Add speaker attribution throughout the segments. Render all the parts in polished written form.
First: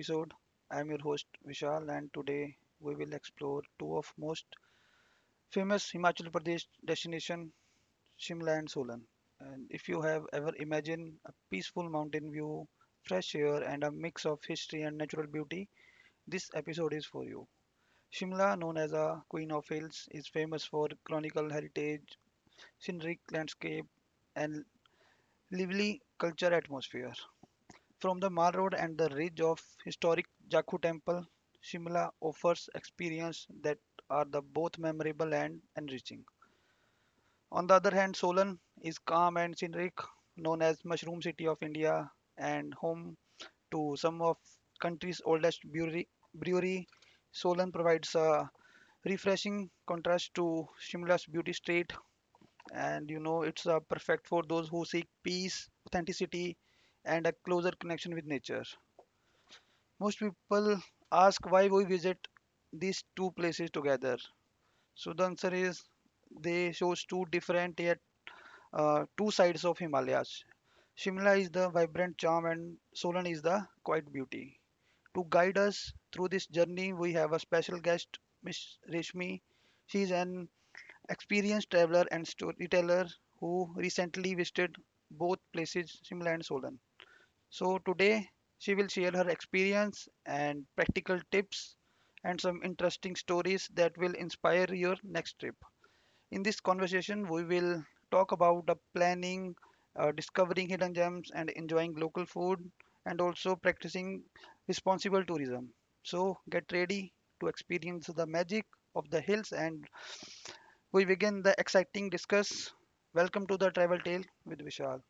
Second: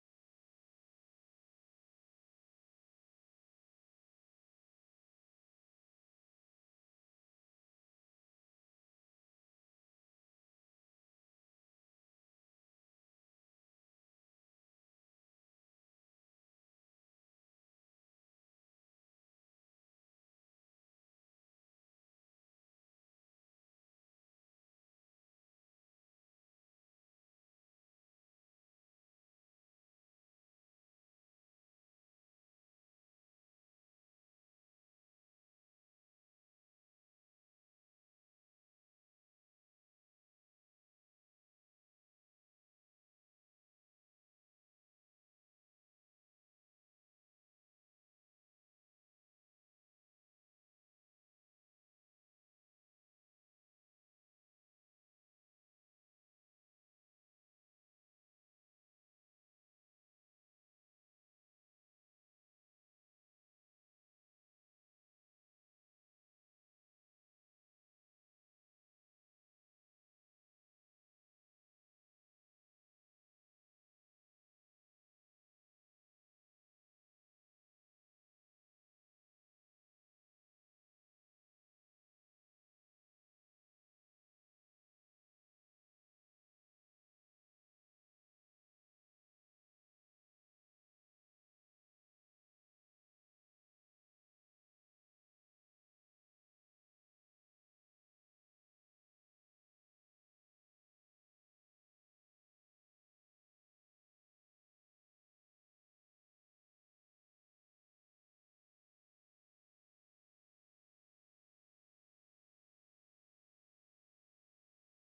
Speaker 1: episode. I am your host Vishal and today we will explore two of most famous Himachal Pradesh destination Shimla and Solan. And if you have ever imagined a peaceful mountain view, fresh air and a mix of history and natural beauty, this episode is for you. Shimla, known as a Queen of Hills, is famous for chronicle heritage, scenic landscape and lively culture atmosphere. From the Mall Road and the ridge of historic Jakhu Temple, Shimla offers experiences that are the both memorable and enriching. On the other hand, Solan is calm and scenic, known as Mushroom City of India and home to some of country's oldest brewery. brewery. Solan provides a refreshing contrast to Shimla's beauty state and it's perfect for those who seek peace, authenticity and a closer connection with nature. Most people ask why we visit these two places together. So the answer is they shows two different yet two sides of Himalayas. Shimla is the vibrant charm and Solan is the quiet beauty. To guide us through this journey, we have a special guest, Miss Reshmi. She is an experienced traveler and storyteller who recently visited both places, Shimla and Solan. So today she will share her experience and practical tips and some interesting stories that will inspire your next trip. In this conversation, we will talk about the planning, discovering hidden gems, and enjoying local food, and also practicing responsible tourism. So get ready to experience the magic of the hills, and we begin the exciting discuss. Welcome to the Travel Tale with Vishal.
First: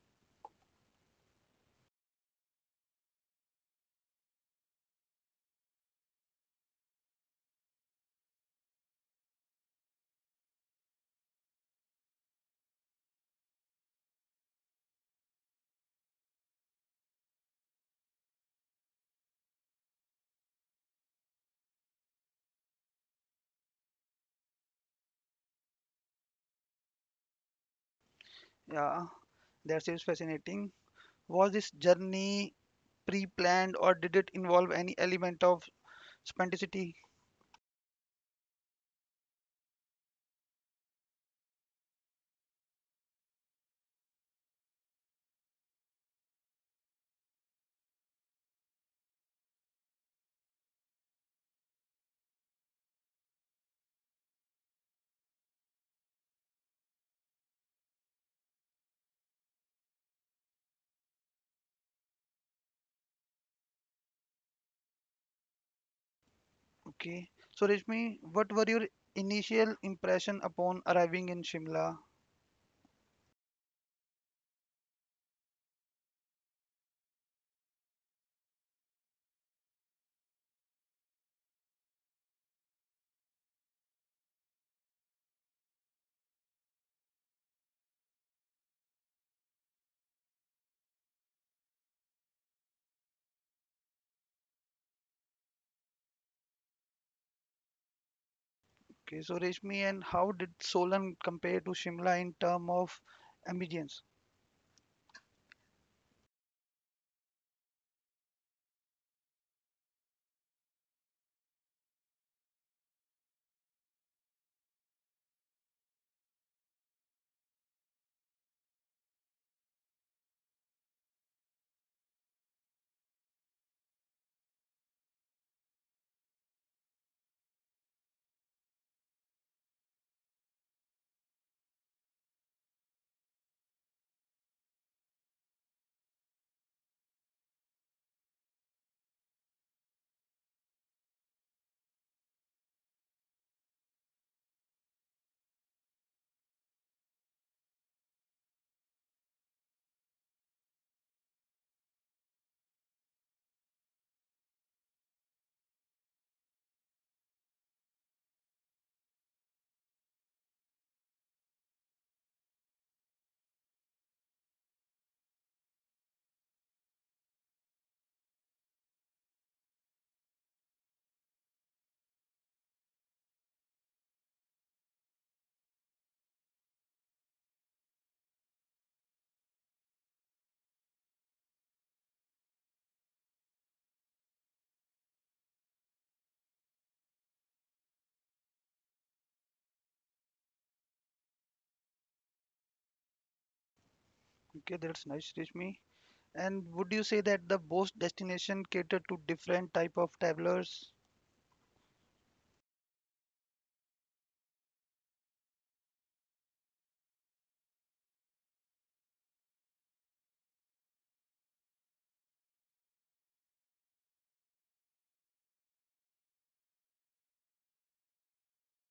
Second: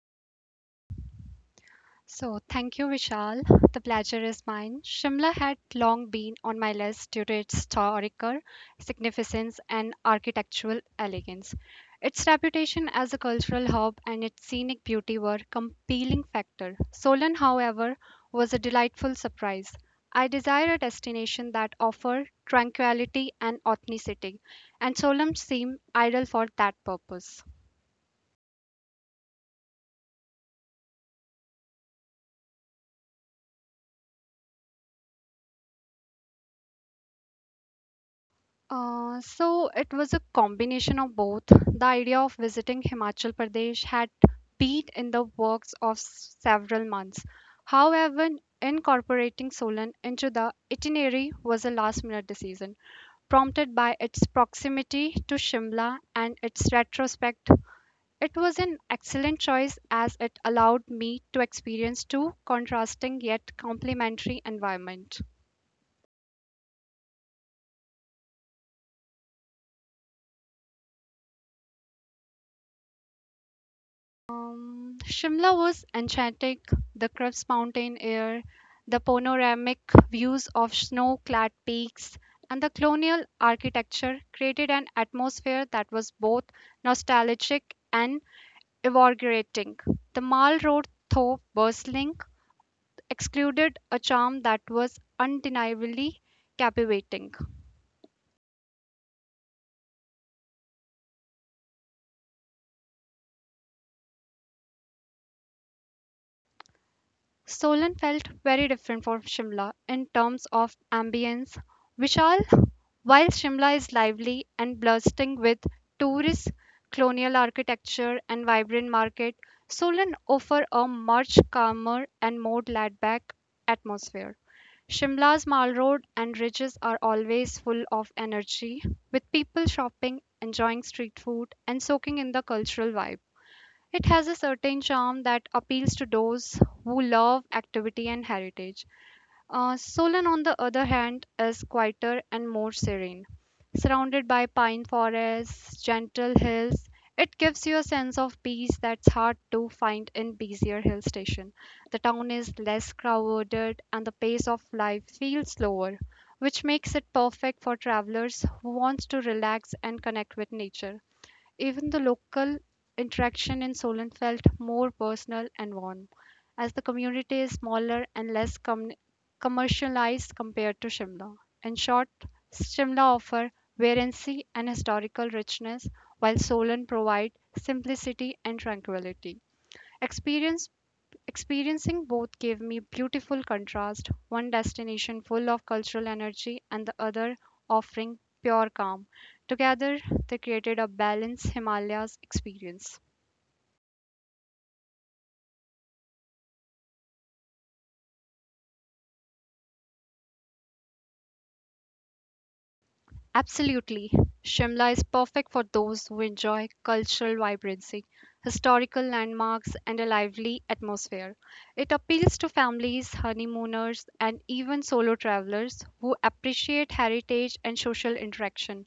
Speaker 2: So, thank you, Vishal. The pleasure is mine. Shimla had long been on my list due to its historical significance and architectural elegance. Its reputation as a cultural hub and its scenic beauty were compelling factors. Solan, however, was a delightful surprise. I desire a destination that offers tranquility and authenticity, and Solan seemed ideal for that purpose.
Speaker 1: Yeah, that seems fascinating. Was this journey pre-planned or did it involve any element of spontaneity?
Speaker 2: So it was a combination of both. The idea of visiting Himachal Pradesh had been in the works of several months. However, incorporating Solan into the itinerary was a last-minute decision, prompted by its proximity to Shimla and its retrospect. It was an excellent choice as it allowed me to experience two contrasting yet complementary environments.
Speaker 1: Okay. So Reshmi, what were your initial impression upon arriving in Shimla?
Speaker 2: Shimla was enchanting, the crisp mountain air, the panoramic views of snow clad peaks, and the colonial architecture created an atmosphere that was both nostalgic and invigorating. The Mall Road, though bustling, excluded a charm that was undeniably captivating.
Speaker 1: Okay. So Reshmi, and how did Solan compare to Shimla in term of ambience?
Speaker 2: Solan felt very different from Shimla in terms of ambience. Vishal, while Shimla is lively and bursting with tourist colonial architecture and vibrant market, Solan offer a much calmer and more laid-back atmosphere. Shimla's Mall Road and ridges are always full of energy, with people shopping, enjoying street food, and soaking in the cultural vibe. It has a certain charm that appeals to those who love activity and heritage. Solon, on the other hand, is quieter and more serene. Surrounded by pine forests, gentle hills, it gives you a sense of peace that's hard to find in busier hill station. The town is less crowded and the pace of life feels slower, which makes it perfect for travelers who wants to relax and connect with nature. Even the local interaction in Solon felt more personal and warm, as the community is smaller and commercialized compared to Shimla. In short, Shimla offers variancy and historical richness, while Solon provides simplicity and tranquility. Experience Experiencing both gave me beautiful contrast, one destination full of cultural energy and the other offering pure calm. Together, they created a balanced Himalayas experience.
Speaker 1: Okay, that's nice, Reshmi. And would you say that the both destination cater to different type of travelers?
Speaker 2: Absolutely. Shimla is perfect for those who enjoy cultural vibrancy, historical landmarks, and a lively atmosphere. It appeals to families, honeymooners, and even solo travelers who appreciate heritage and social interaction.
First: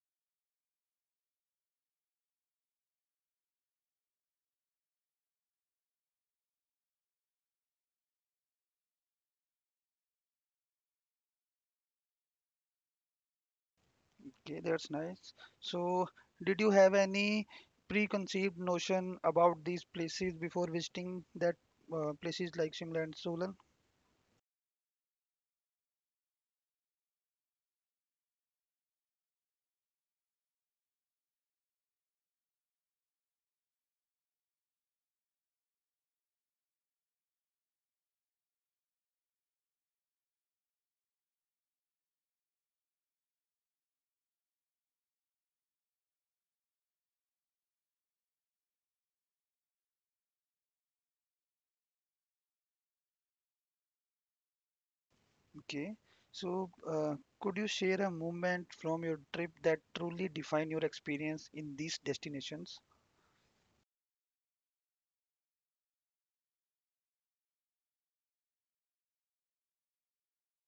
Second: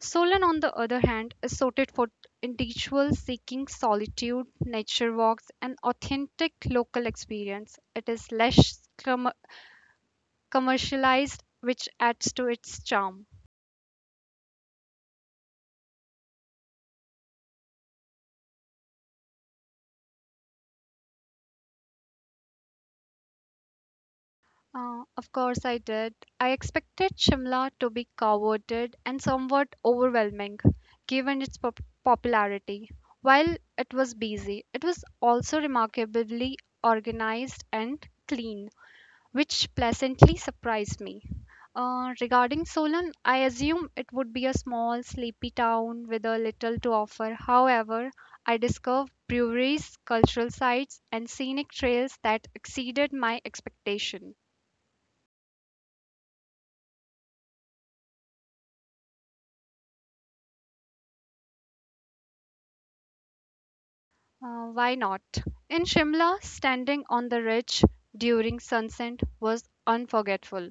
Speaker 2: Solan, on the other hand, is suited for individuals seeking solitude, nature walks, and authentic local experience. It is commercialized, which adds to its charm.
Speaker 1: Okay, that's nice. So, did you have any preconceived notion about these places before visiting that places like Shimla and Solan?
Speaker 2: Of course, I did. I expected Shimla to be crowded and somewhat overwhelming, given its popularity. While it was busy, it was also remarkably organized and clean, which pleasantly surprised me. Regarding Solon, I assume it would be a small, sleepy town with a little to offer. However, I discovered breweries, cultural sites, and scenic trails that exceeded my expectation.
Speaker 1: Okay. So, could you share a moment from your trip that truly defined your experience in these destinations?
Speaker 2: Why not? In Shimla, standing on the ridge during sunset was unforgettable.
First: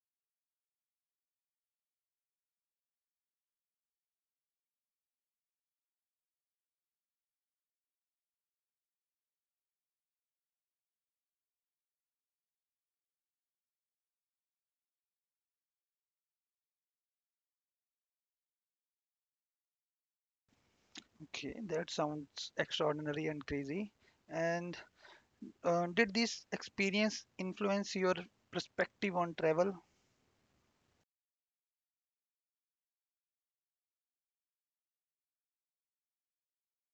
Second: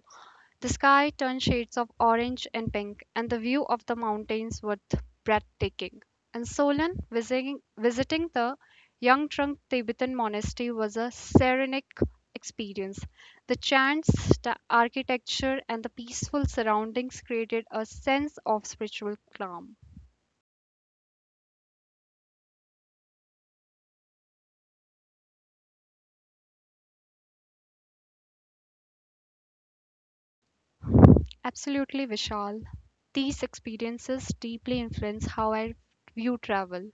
Speaker 2: The sky turned shades of orange and pink, and the view of the mountains was breathtaking. And Solon visiting the young trunk Tibetan monastery was a serenic experience. The chants, the architecture, and the peaceful surroundings created a sense of spiritual calm.
Speaker 1: Okay, that sounds extraordinary and crazy. And did this experience influence your perspective on travel?
Speaker 2: Absolutely, Vishal. These experiences deeply influence how I view travel.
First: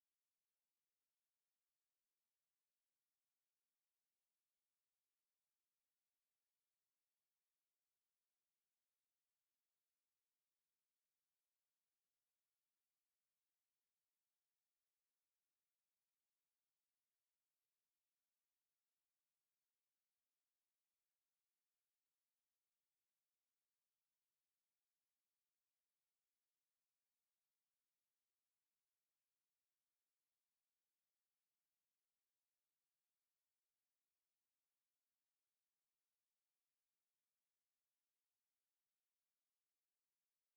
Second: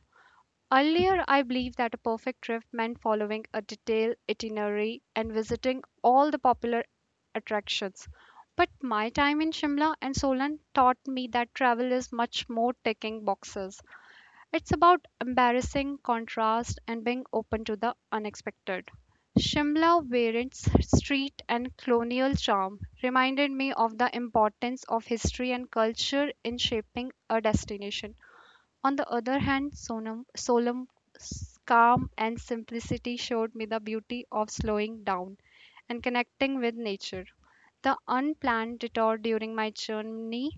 Speaker 2: Earlier, I believed that a perfect trip meant following a detailed itinerary and visiting all the popular attractions. But my time in Shimla and Solan taught me that travel is much more ticking boxes. It's about embarrassing contrast and being open to the unexpected. Shimla Variant's street and colonial charm reminded me of the importance of history and culture in shaping a destination. On the other hand, Solam, calm and simplicity showed me the beauty of slowing down and connecting with nature. The unplanned detour during my journey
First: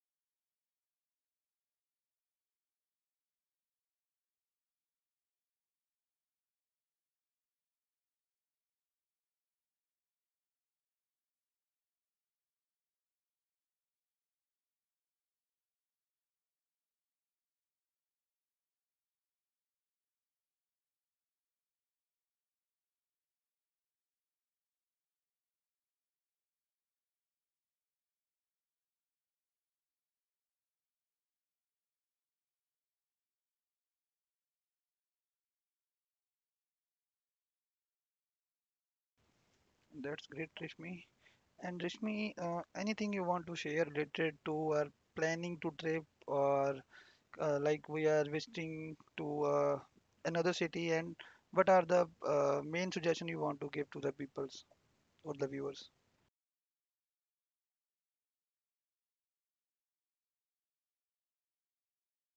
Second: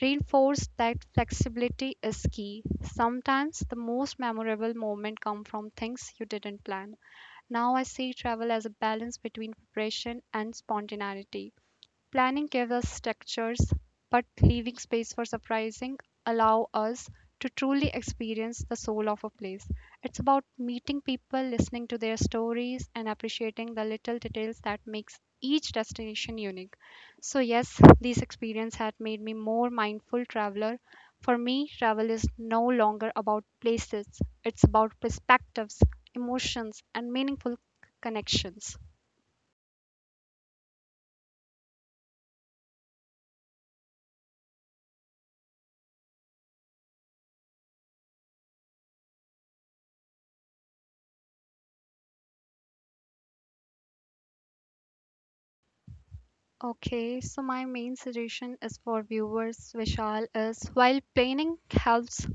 Speaker 2: reinforced that flexibility is key. Sometimes the most memorable moments come from things you didn't plan. Now I see travel as a balance between preparation and spontaneity. Planning gives us structures, but leaving space for surprising allow us to truly experience the soul of a place. It's about meeting people, listening to their stories, and appreciating the little details that makes each destination unique. So yes, these experiences had made me more mindful traveler. For me, travel is no longer about places. It's about perspectives, emotions, and meaningful connections.
Speaker 1: That's great, Rishmi. And Rishmi, anything you want to share related to our planning to trip or like we are visiting to another city and what are the main suggestion you want to give to the peoples or the viewers?
Speaker 2: Okay, so my main suggestion is for viewers, Vishal, is while planning helps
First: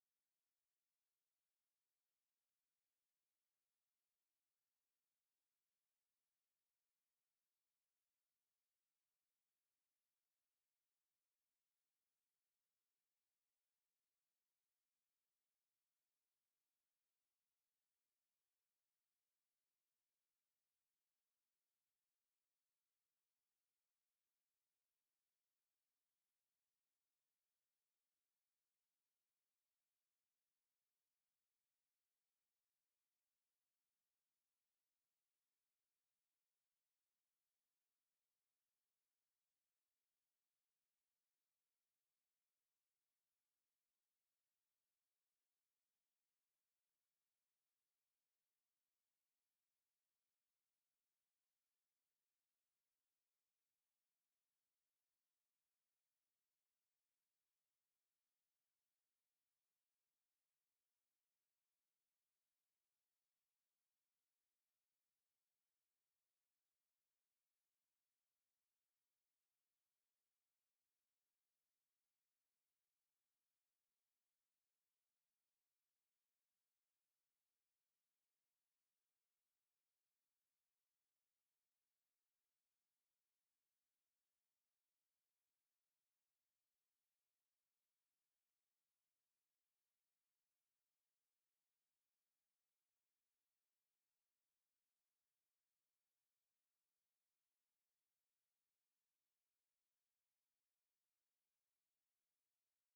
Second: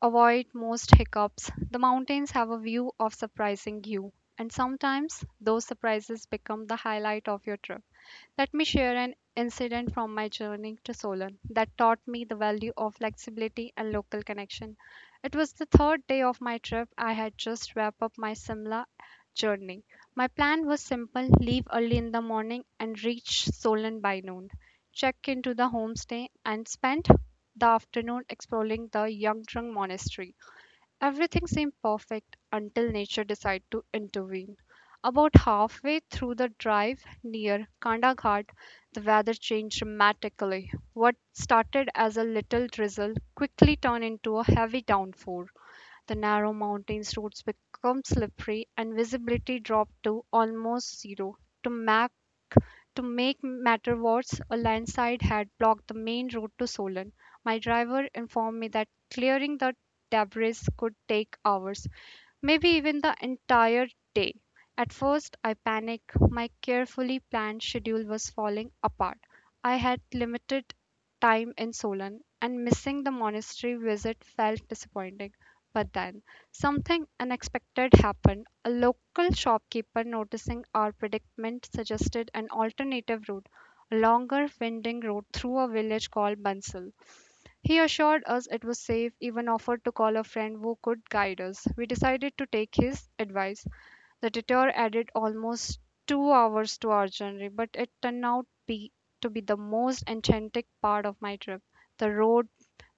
Speaker 2: avoid most hiccups, the mountains have a view of surprising you, and sometimes those surprises become the highlight of your trip. Let me share an incident from my journey to Solon that taught me the value of flexibility and local connection. It was the third day of my trip. I had just wrapped up my Simla journey. My plan was simple leave early in the morning and reach Solon by noon, check into the homestay, and spend the afternoon exploring the Yangdrung Monastery. Everything seemed perfect until nature decided to intervene. About halfway through the drive near Kanda Ghat, the weather changed dramatically. What started as a little drizzle quickly turned into a heavy downpour. The narrow mountains roads became slippery and visibility dropped to almost zero. To make to make matter worse, a landslide had blocked the main road to Solon. My driver informed me that clearing the debris could take hours, maybe even the entire day. At first, I panicked. My carefully planned schedule was falling apart. I had limited time in Solon, and missing the monastery visit felt disappointing. But then, something unexpected happened. A local shopkeeper, noticing our predicament, suggested an alternative route, a longer winding road through a village called Bansal. He assured us it was safe, even offered to call a friend who could guide us. We decided to take his advice. The detour added almost 2 hours to our journey, but it to be the most enchanting part of my trip. The road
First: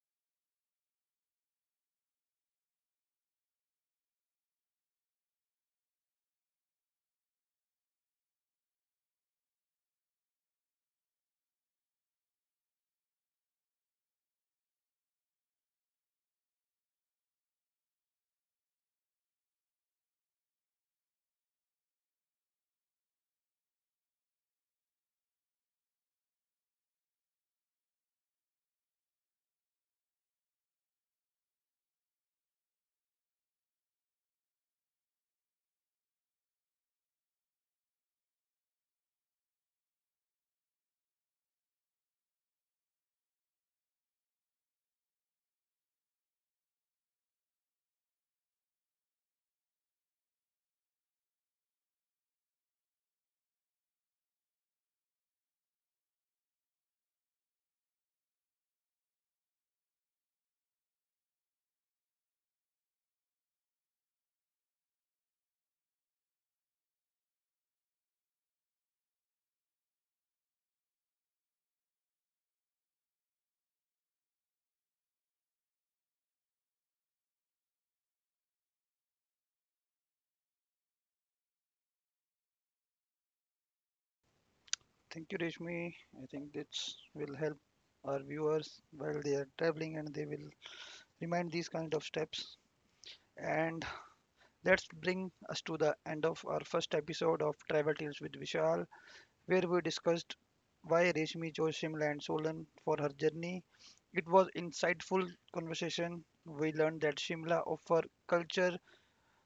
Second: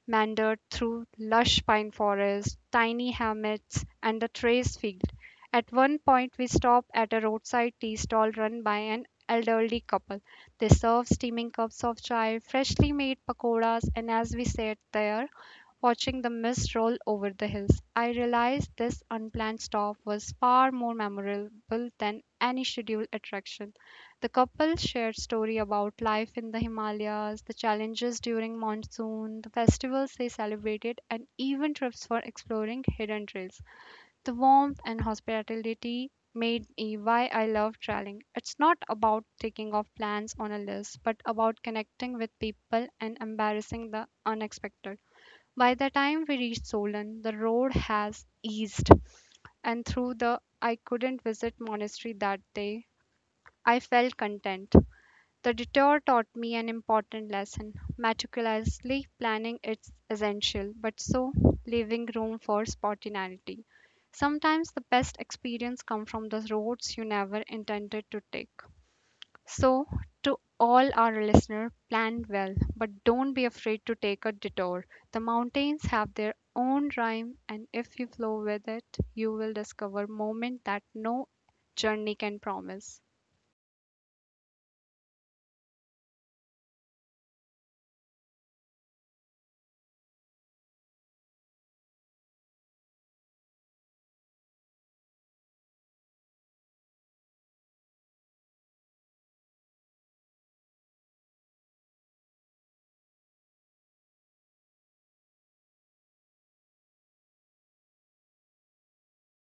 Speaker 2: meandered through lush pine forests, tiny hamlets, and a trace field. At one point, we stopped at a roadside tea stall run by an elderly couple. They served steaming cups of chai, freshly made pakoras, and as we sat there, watching the mist roll over the hills. I realized this unplanned stop was far more memorable than any scheduled attraction. The couple shared stories about life in the Himalayas, the challenges during monsoon, the festivals they celebrated, and even trips for exploring hidden trails. The warmth and hospitality made me why I love traveling. It's not about taking off plans on a list, but about connecting with people and embracing the unexpected. By the time we reached Solon, the road has eased, and through the I couldn't visit monastery that day, I felt content. The detour taught me an important lesson. Meticulously planning is essential, but so leaving room for spontaneity. Sometimes the best experience come from the roads you never intended to take. So, to all our listener, plan well, but don't be afraid to take a detour. The mountains have their own rhyme, and if you flow with it, you will discover moments that no journey can promise.
Speaker 1: Thank you, Rishmi. I think this will help our viewers while they are traveling and they will remind these kind of steps. And that's bring us to the end of our first episode of Travel Tales with Vishal, where we discussed why Reshmi chose Shimla and Solan for her journey. It was insightful conversation. We learned that Shimla offers culture,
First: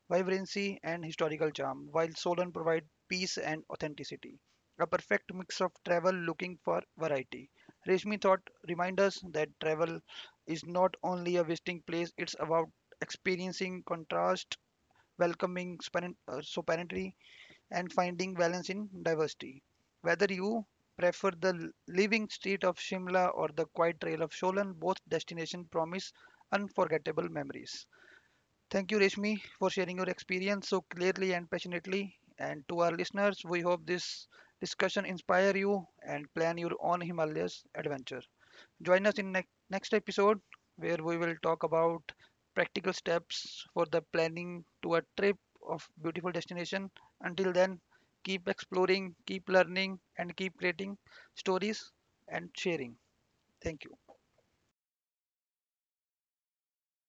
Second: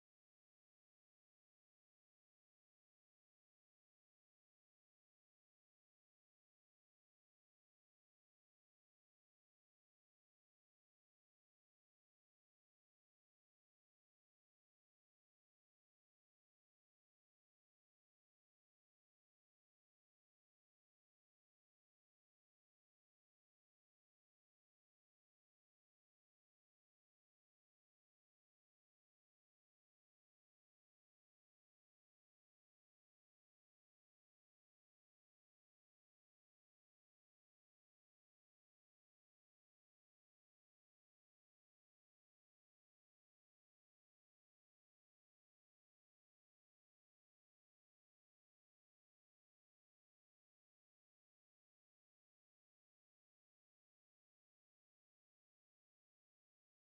Speaker 1: vibrancy and historical charm, while Solan provides peace and authenticity. A perfect mix of travel looking for variety. Reshmi thought remind us that travel is not only a visiting place, it's about experiencing contrast, welcoming sovereignty, and finding balance in diversity. Whether you prefer the living street of Shimla or the quiet trail of Sholan, both destinations promise unforgettable memories. Thank you, Reshmi, for sharing your experience so clearly and passionately. And to our listeners, we hope this discussion inspires you and plan your own Himalayas adventure. Join us in next episode where we will talk about practical steps for the planning to a trip of beautiful destination. Until then, keep exploring, keep learning and keep creating stories and sharing. Thank you.